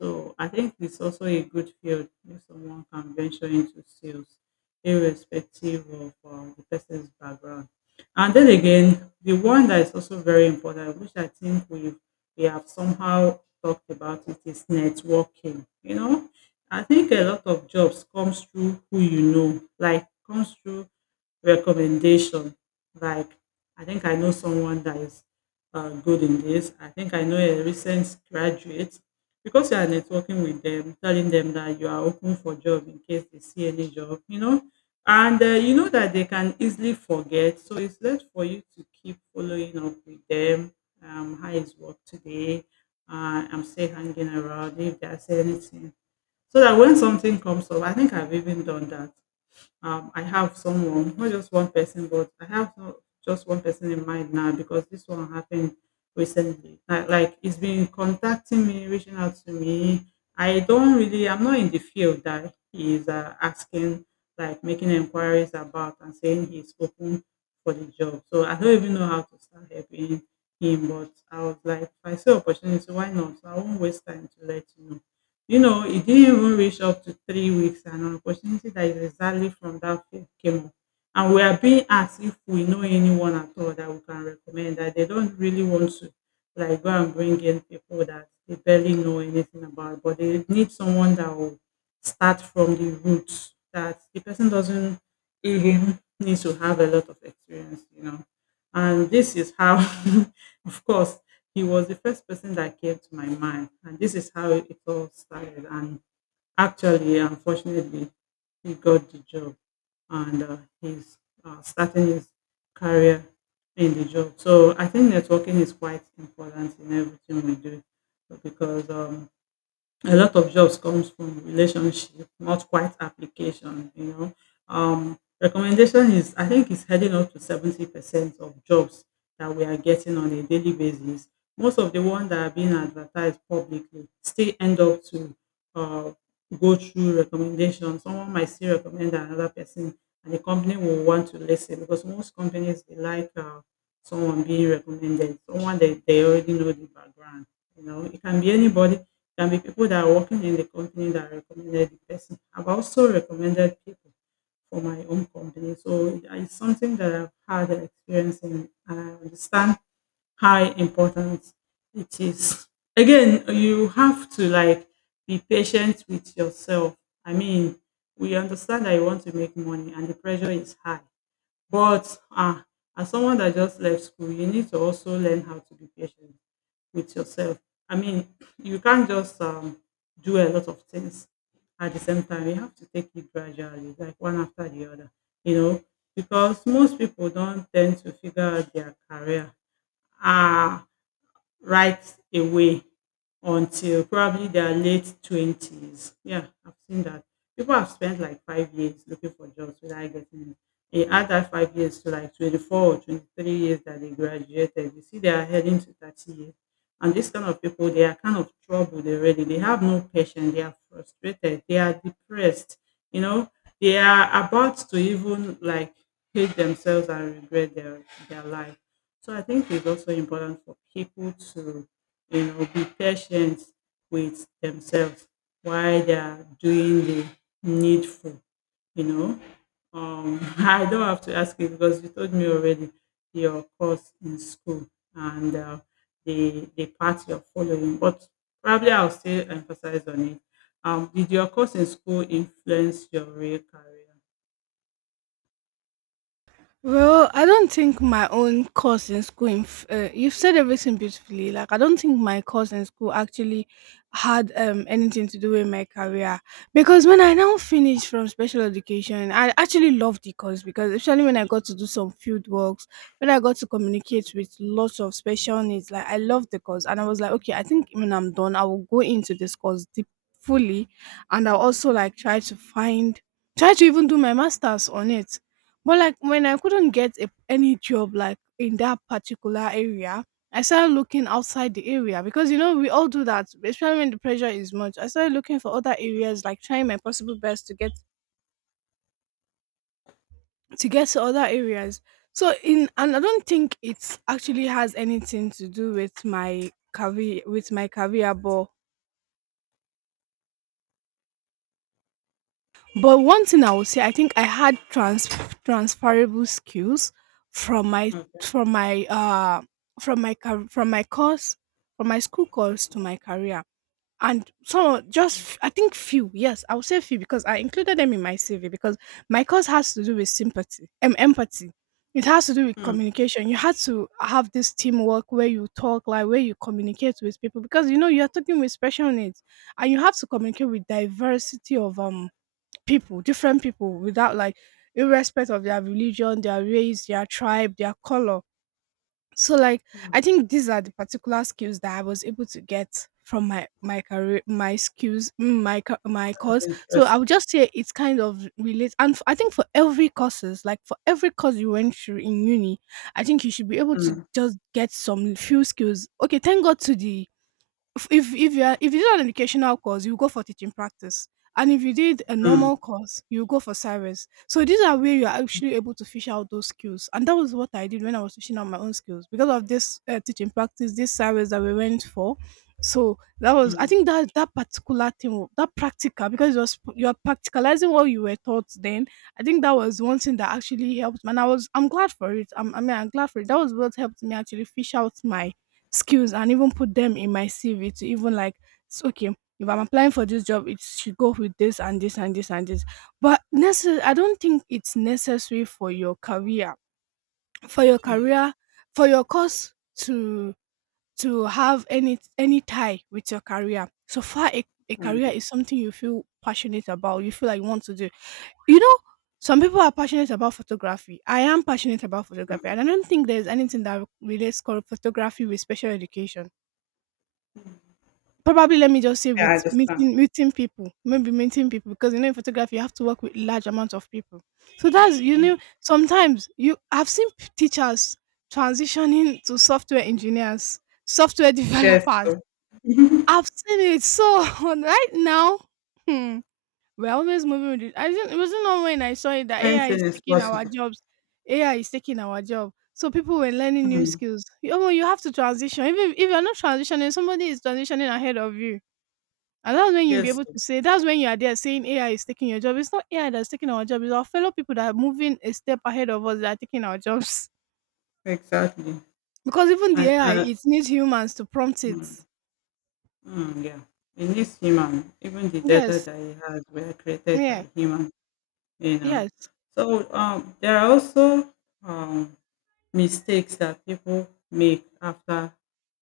So I think it's also a good field if someone can venture into sales, irrespective of the person's background. And then again, the one that is also very important, which I think we have somehow talked about it, is networking. You know, I think a lot of jobs comes through who you know, like comes through recommendation. Like I think I know someone that is good in this. I think I know a recent graduate because you are networking with them, telling them that you are open for job in case they see any job, and you know that they can easily forget. So it's left for you to keep following up with them. How is work today? I'm still hanging around if there's anything. So that when something comes up, I think I've even done that. I have someone, not just one person, but I have not just one person in mind now because this one happened recently. Like, he's been contacting me, reaching out to me. I don't really, I'm not in the field that he's asking, like making inquiries about and saying he's open for the job. So I don't even know how to start helping him, but I was like, if I see opportunity, why not? So I won't waste time to let you know. You know, it didn't even reach up to 3 weeks and an opportunity that is exactly from that field came up. And we are being asked if we know anyone at all that we can recommend that they don't really want to like go and bring in people that they barely know anything about, but they need someone that will start from the roots that the person doesn't even need to have a lot of experience. And this is how, of course, he was the first person that came to my mind. And this is how it all started. And actually, unfortunately, he got the job and he's starting his career in the job. So I think networking is quite important in everything we do because a lot of jobs comes from relationship, not quite application. Recommendation is, I think, is heading up to 70% of jobs that we are getting on a daily basis. Most of the ones that are being advertised publicly still end up to uh, go through recommendation. Someone might still recommend another person, and the company will want to listen because most companies they like someone being recommended, someone that they already know the background. You know, it can be anybody, can be people that are working in the company that recommended the person. I've also recommended people for my own company. So yeah, it's something that I've had an experience in. I understand how important it is. Again, you have to like be patient with yourself. I mean, we understand that you want to make money and the pressure is high. But as someone that just left school, you need to also learn how to be patient with yourself. I mean, you can't just do a lot of things at the same time. You have to take it gradually, like one after the other, you know, because most people don't tend to figure out their career. Ah, right away until probably their late 20s. Yeah, I've seen that. People have spent like 5 years looking for jobs without getting it. They add that 5 years to like 24 or 23 years that they graduated. You see, they are heading to 30 years. And these kind of people, they are kind of troubled already. They have no patience. They are frustrated. They are depressed. You know, they are about to even like hate themselves and regret their life. So I think it's also important for people to, you know, be patient with themselves while they are doing the needful, you know. I don't have to ask you because you told me already your course in school and the path you're following, but probably I'll still emphasize on it. Did your course in school influence your real career? Well, I don't think my own course in school. You've said everything beautifully. Like, I don't think my course in school actually had anything to do with my career because when I now finished from special education, I actually loved the course, because especially when I got to do some field works, when I got to communicate with lots of special needs, like, I loved the course, and I was like, okay, I think when I'm done, I will go into this course deep fully, and I'll also like try to find, try to even do my masters on it. But like, when I couldn't get a, any job like in that particular area, I started looking outside the area because you know we all do that, especially when the pressure is much. I started looking for other areas, like trying my possible best to get to get to other areas. So in, and I don't think it actually has anything to do with my career, but. But one thing I would say, I think I had transferable skills from my Okay. from my uh from my course, from my school course, to my career. And some I think few, yes, I would say few, because I included them in my CV because my course has to do with sympathy, empathy. It has to do with Mm, communication. You had to have this teamwork where you talk, like where you communicate with people because you know you are talking with special needs, and you have to communicate with diversity of people, different people without like irrespective of their religion, their race, their tribe, their color. So like, mm, I think these are the particular skills that I was able to get from my my career my skills mm, my co- my that's course. So interesting. I would just say it's kind of relates. And I think for every courses, like for every course you went through in uni, I think you should be able to Mm, just get some few skills. Okay, thank God to the, if you are, if you did an educational course, you go for teaching practice, and if you did a mm, normal course, you go for service. So these are where you are actually able to fish out those skills, and that was what I did when I was fishing out my own skills because of this teaching practice, this service that we went for. So that was, I mm, think that particular thing that practical, because it was, you're practicalizing what you were taught then. I think that was one thing that actually helped me, and I was, I'm glad for it. I mean, I'm glad for it. That was what helped me actually fish out my skills and even put them in my CV to even like, okay, if I'm applying for this job, it should go with this and this and this and this. But I don't think it's necessary for your career, for your mm, career, for your course to have any tie with your career. So far, a career mm. is something you feel passionate about. You feel like you want to do. You know, some people are passionate about photography. I am passionate about photography, Mm. and I don't think there's anything that relates called photography with special education. Probably let me just say Yeah, I with understand. meeting people, maybe meeting people, because you know in photography you have to work with large amounts of people. So that's, you Mm. know, sometimes you, I've seen teachers transitioning to software engineers, software Yes, developers. so. I've seen it. So right now, hmm, we're always moving with it. I didn't it wasn't long when I saw it that AI Anything is is taking our possible. jobs. AI is taking our job. So people were learning new Mm. skills. You, oh, you have to transition. Even if you're not transitioning, somebody is transitioning ahead of you, and that's when you'll be Yes, able sir. to say, that's when you are there saying AI is taking your job. It's not AI that's taking our job, it's our fellow people that are moving a step ahead of us that are taking our jobs. Exactly. Because even the And, AI, it needs humans to prompt it. mm, mm, yeah, in this human, even the data Yes. that he has were created Yeah. by human, you know. Yes. So there are also um, mistakes that people make after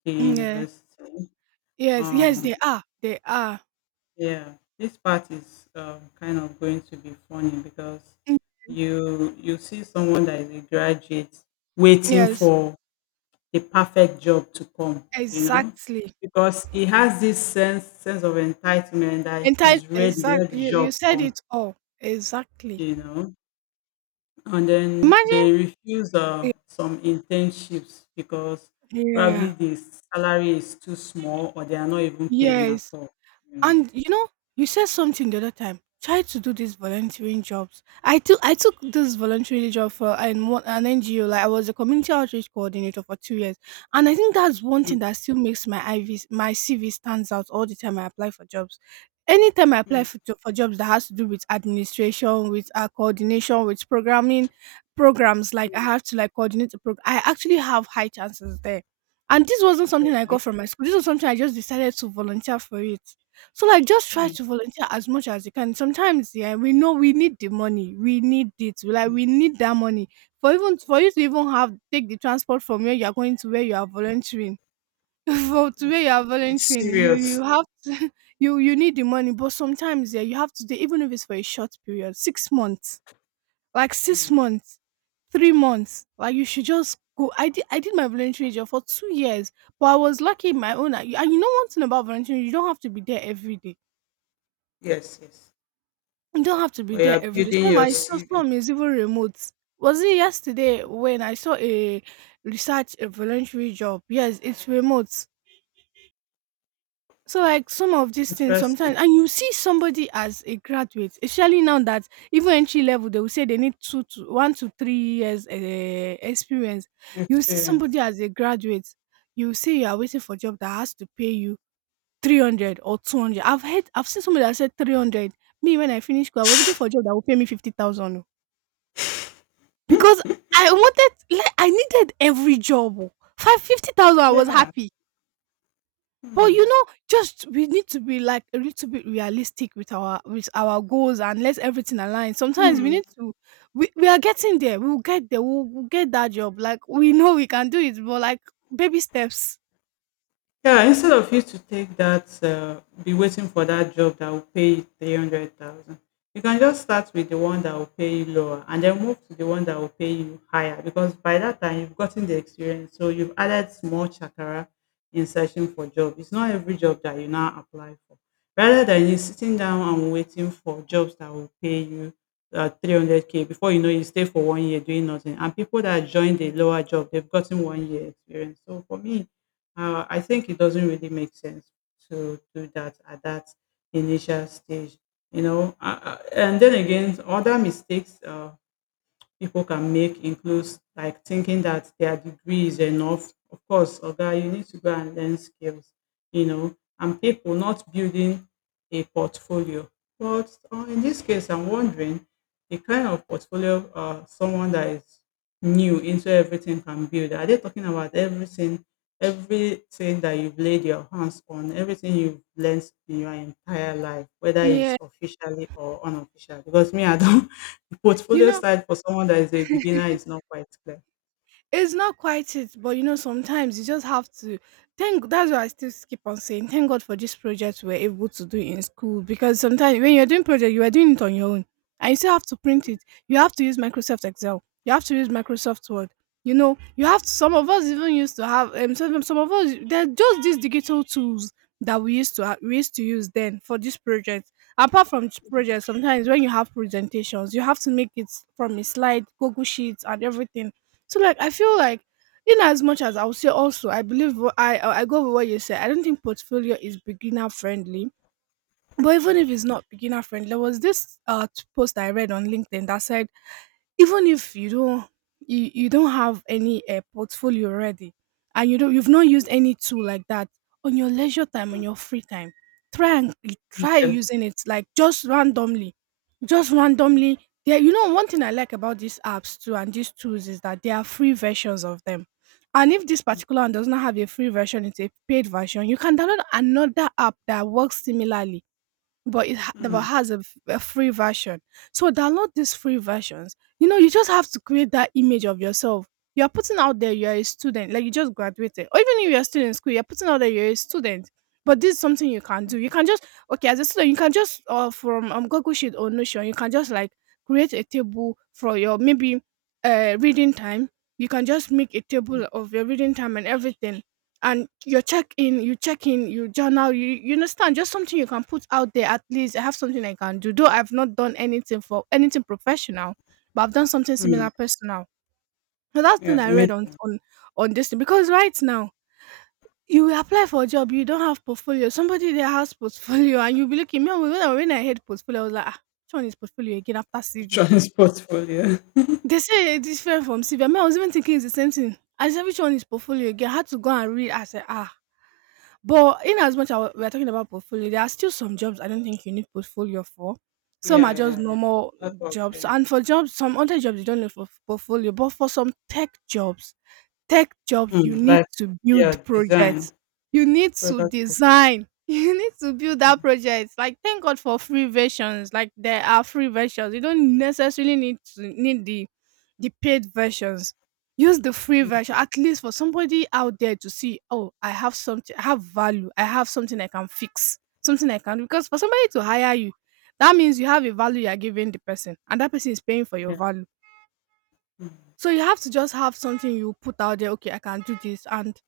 the Mm, yeah. university. Yes. Yes, they Um, are. They are. Yeah, this part is kind of going to be funny because Mm, you see someone that is a graduate waiting yes. for the perfect job to come, you know, Exactly. because he has this sense of entitlement that Entire he's ready, let exactly, the you job said come, it all. Exactly. you know, and then Imagine, they refuse yeah. some internships because probably Yeah. the salary is too small or they are not even paying at Yes. all, you know. And you know, you said something the other time. Try to do these volunteering jobs. I took this volunteering job for an NGO. Like, I was a community outreach coordinator for 2 years, and I think that's one Mm, thing that still makes my IVs my CV stands out all the time I apply for jobs. Anytime I apply mm, for, for jobs that has to do with administration, with coordination, with programming programs, like I have to like coordinate the program. I actually have high chances there, and this wasn't something I right? got from my school. This was something I just decided to volunteer for it. So like, just try Mm, to volunteer as much as you can. Sometimes yeah, we know we need the money. We need it. We Like, mm. we need that money. For even for you to even have take the transport from where you are going to where you are volunteering. for to where Mm. you are It's volunteering, you serious. you have to, you need the money. But sometimes yeah, you have to do, even if it's for a short period, 6 months. Like, six Mm. months, 3 months. Like, you should just go. I did my volunteering job for 2 years, but I was lucky in my own. And you know, one thing about volunteering, you don't have to be there every day. Yes, yes. You don't have to be We there are every day. building Some your I saw CV. some is even remote. Was it yesterday when I saw a research a voluntary job? Yes, it's remote. So like, some of these things Interesting sometimes, and you see somebody as a graduate, especially now that even entry level they will say they need 2 to 1 to 3 years experience. You see experience. somebody as a graduate, you say you are waiting for a job that has to pay you 300 or 200. I've heard, I've seen somebody that said 300. Me, when I finished school, I was looking for a job that will pay me 50,000. Because I wanted like, I needed every job oh. 5-50,000, I was Yeah. happy. But Hmm. you know, just we need to be like a little bit realistic with our goals and let everything align. Sometimes we need to, we are getting there. We'll get there. We'll get that job. Like, we know we can do it, but like, baby steps. Yeah, instead of you to take that, be waiting for that job that will pay you 300,000, you can just start with the one that will pay you lower and then move to the one that will pay you higher because by that time you've gotten the experience. So you've added small chakra in searching for job. It's not every job that you now apply for. Rather than you sitting down and waiting for jobs that will pay you 300K before you know you stay for one year doing nothing. And people that join the lower job, they've gotten one year experience. So for me, I think it doesn't really make sense to do that at that initial stage, you know. And then again, other mistakes people can make includes like thinking that their degree is enough. Of course, Oga, you need to go and learn skills, you know, and people not building a portfolio. But in this case, I'm wondering the kind of portfolio someone that is new into everything can build. Are they talking about everything, everything that you've laid your hands on, everything you've learned in your entire life, whether it's Yeah. officially or unofficially? Because me, I don't. You Portfolio know, side for someone that is a beginner is not quite clear. it's not quite it, but you know, sometimes you just have to thank, that's why I still keep on saying thank God for this project we're able to do in school, because sometimes when you're doing project, you are doing it on your own, and you still have to print it. You have to use Microsoft Excel, you have to use Microsoft Word. You know, you have to, some of us even used to have some of us, they're just these digital tools that we used to we used to use then for this project. Apart from this project, sometimes when you have presentations, you have to make it from a slide, Google Sheets, and everything, so like I feel like, in as much as I would say, also I believe what I go with what you said. I don't think portfolio is beginner friendly. But even if it's not beginner friendly, there was this post I read on LinkedIn that said, even if you don't, you don't have any portfolio ready, and you don't, you've not used any tool like that on your leisure time, on your free time, try and Teach try them. using it like just randomly, just randomly there. You know, one thing I like about these apps too and these tools is that there are free versions of them, and if this particular one does not have a free version, it's a paid version, you can download another app that works similarly but but Mm, has a, a free version. So download these free versions. You know, you just have to create that image of yourself. You are putting out there you are a student, like you just graduated, or even if you are still in school, you are putting out there you're a student. But this is something you can do. You can just, okay, as a student, you can just from Google Sheet or Notion, you can just like create a table for your maybe reading time. You can just make a table of your reading time and everything, and your check in, you journal, you understand, just something you can put out there. At least I have something I can do. Though I've not done anything for anything professional, but I've done something mm. similar personal. So that's the thing Yeah, you I read meant on on this thing, because right now you apply for a job, you don't have portfolio. Somebody there has portfolio, and you be looking. Me when I heard portfolio, I was like, ah, which one is portfolio again after CV? insurance portfolio. They say it's different from CV. I mean, I was even thinking it's the same thing. I said, which one is portfolio again? I had to go and read. I said, ah. But in as much as we're talking about portfolio, there are still some jobs I don't think you need portfolio for. Some Yeah, are just yeah, yeah. normal That was jobs, them. and for jobs, some other jobs you don't need for portfolio. But for some tech jobs, tech jobs, you Mm, need like, to build yeah, design, projects. You need to product design. design. You need to build that project. Like thank God for free versions. Like there are free versions. You don't necessarily need to need the paid versions. Use the free version at least for somebody out there to see, oh, I have something, I have value, I have something I can fix, something I can do. Because for somebody to hire you, that means you have a value you're giving the person, and that person is paying for your Yeah. value. Mm. So you have to just have something you put out there, okay, I can do this. And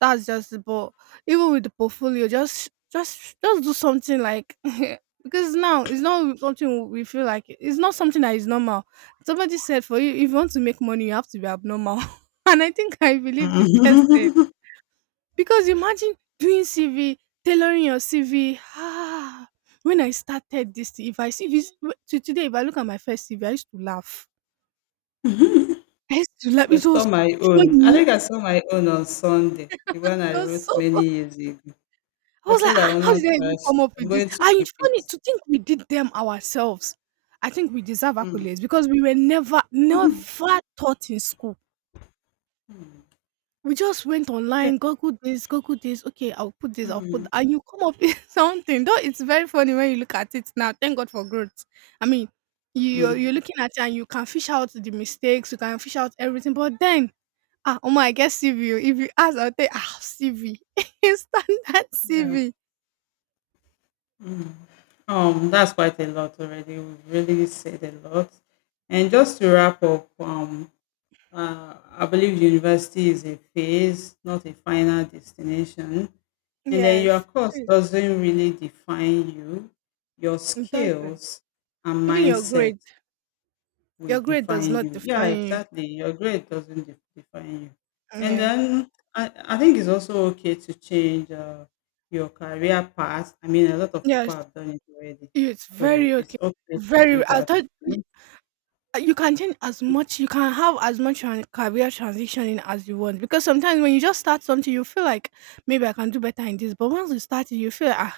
that's just, but even with the portfolio, just just do something like. Because now it's not something, we feel like it's not something that is normal. Somebody said for you if you want to make money you have to be abnormal. And I think I believe the person. Mm. Because imagine doing CV, tailoring your CV. Ah, when I started this thing, if I see, if to today, if I look at my first CV, I used to laugh. I used to laugh. I It was so saw my own. I funny. think I saw my own on Sunday, the one It I was wrote so many fu, years ago. I I was like, said I "Ah, will how not did I even trash it. come up I'm with this?" going to And keep it's funny it. to think we did them ourselves. I think we deserve Mm. accolades because we were never taught in school. Mm. We just went Yeah. online, Google this, Google this. Okay, I'll put this, I'll put, Mm. and you come up with something. Though it's very funny when you look at it now. Thank God for growth. I mean, you you're Mm. looking at it and you can fish out the mistakes, you can fish out everything. But then, ah, Omo, I guess CV. Oh. If you ask, I'll say, ah, CV. Standard Yeah. CV. Mm. That's quite a lot already. We've really said a lot. And just to wrap up, I believe university is a phase, not a final destination. And then your Yes, course it is. doesn't really define you, your It doesn't. skills and Even mindset will your grade does define not you. Yeah, define you. exactly. Your grade doesn't define you. And Yeah. then I think it's also okay to change your career path. I mean, a lot of people Yes, have done it already. it's So very it's okay. okay to do Very. I that. thought y-, Mm, you can change as much. You can have as much career transitioning as you want. Because sometimes when you just start something, you feel like maybe I can do better in this. But once you start it, you feel ah,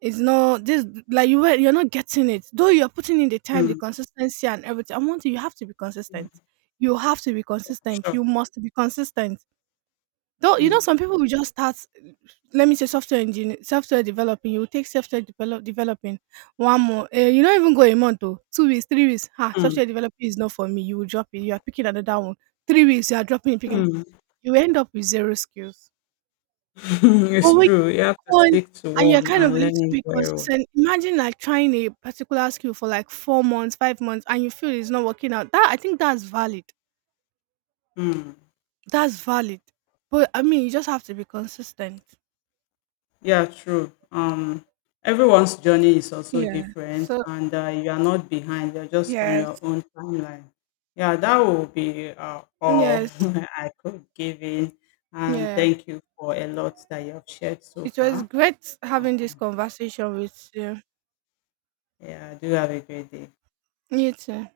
it's not this. Like you're not getting it. Though you're putting in the time, the consistency, and everything. I want you. You have to be consistent. mm, You have to be consistent. sure. You must be consistent. Though, you Mm, know, some people will just start, let me say, software engineer, software developing. You will take software developing one more. You don't even go a month, though. 2 weeks, 3 weeks. Ha, mm, software developing is not for me. You will drop it. You are picking another one. 3 weeks, you are dropping it, picking. mm. You end up with zero skills. it's But when true. you You have to go on stick to and you're one kind of a and little learn it bit very well. consistent, imagine like trying a particular skill for like 4 months, 5 months, and you feel it's not working out. That, I think that's valid. Mm. That's valid. But I mean, you just have to be consistent. Yeah, true. Everyone's journey is also Yeah. different, So and you are not behind. You're just on yes, your own timeline. Yeah, that will be all yes, I could give in. And yeah. thank you for a lot that you have shared so It was far. great having this Um, conversation with you. yeah, do have a great day. You too.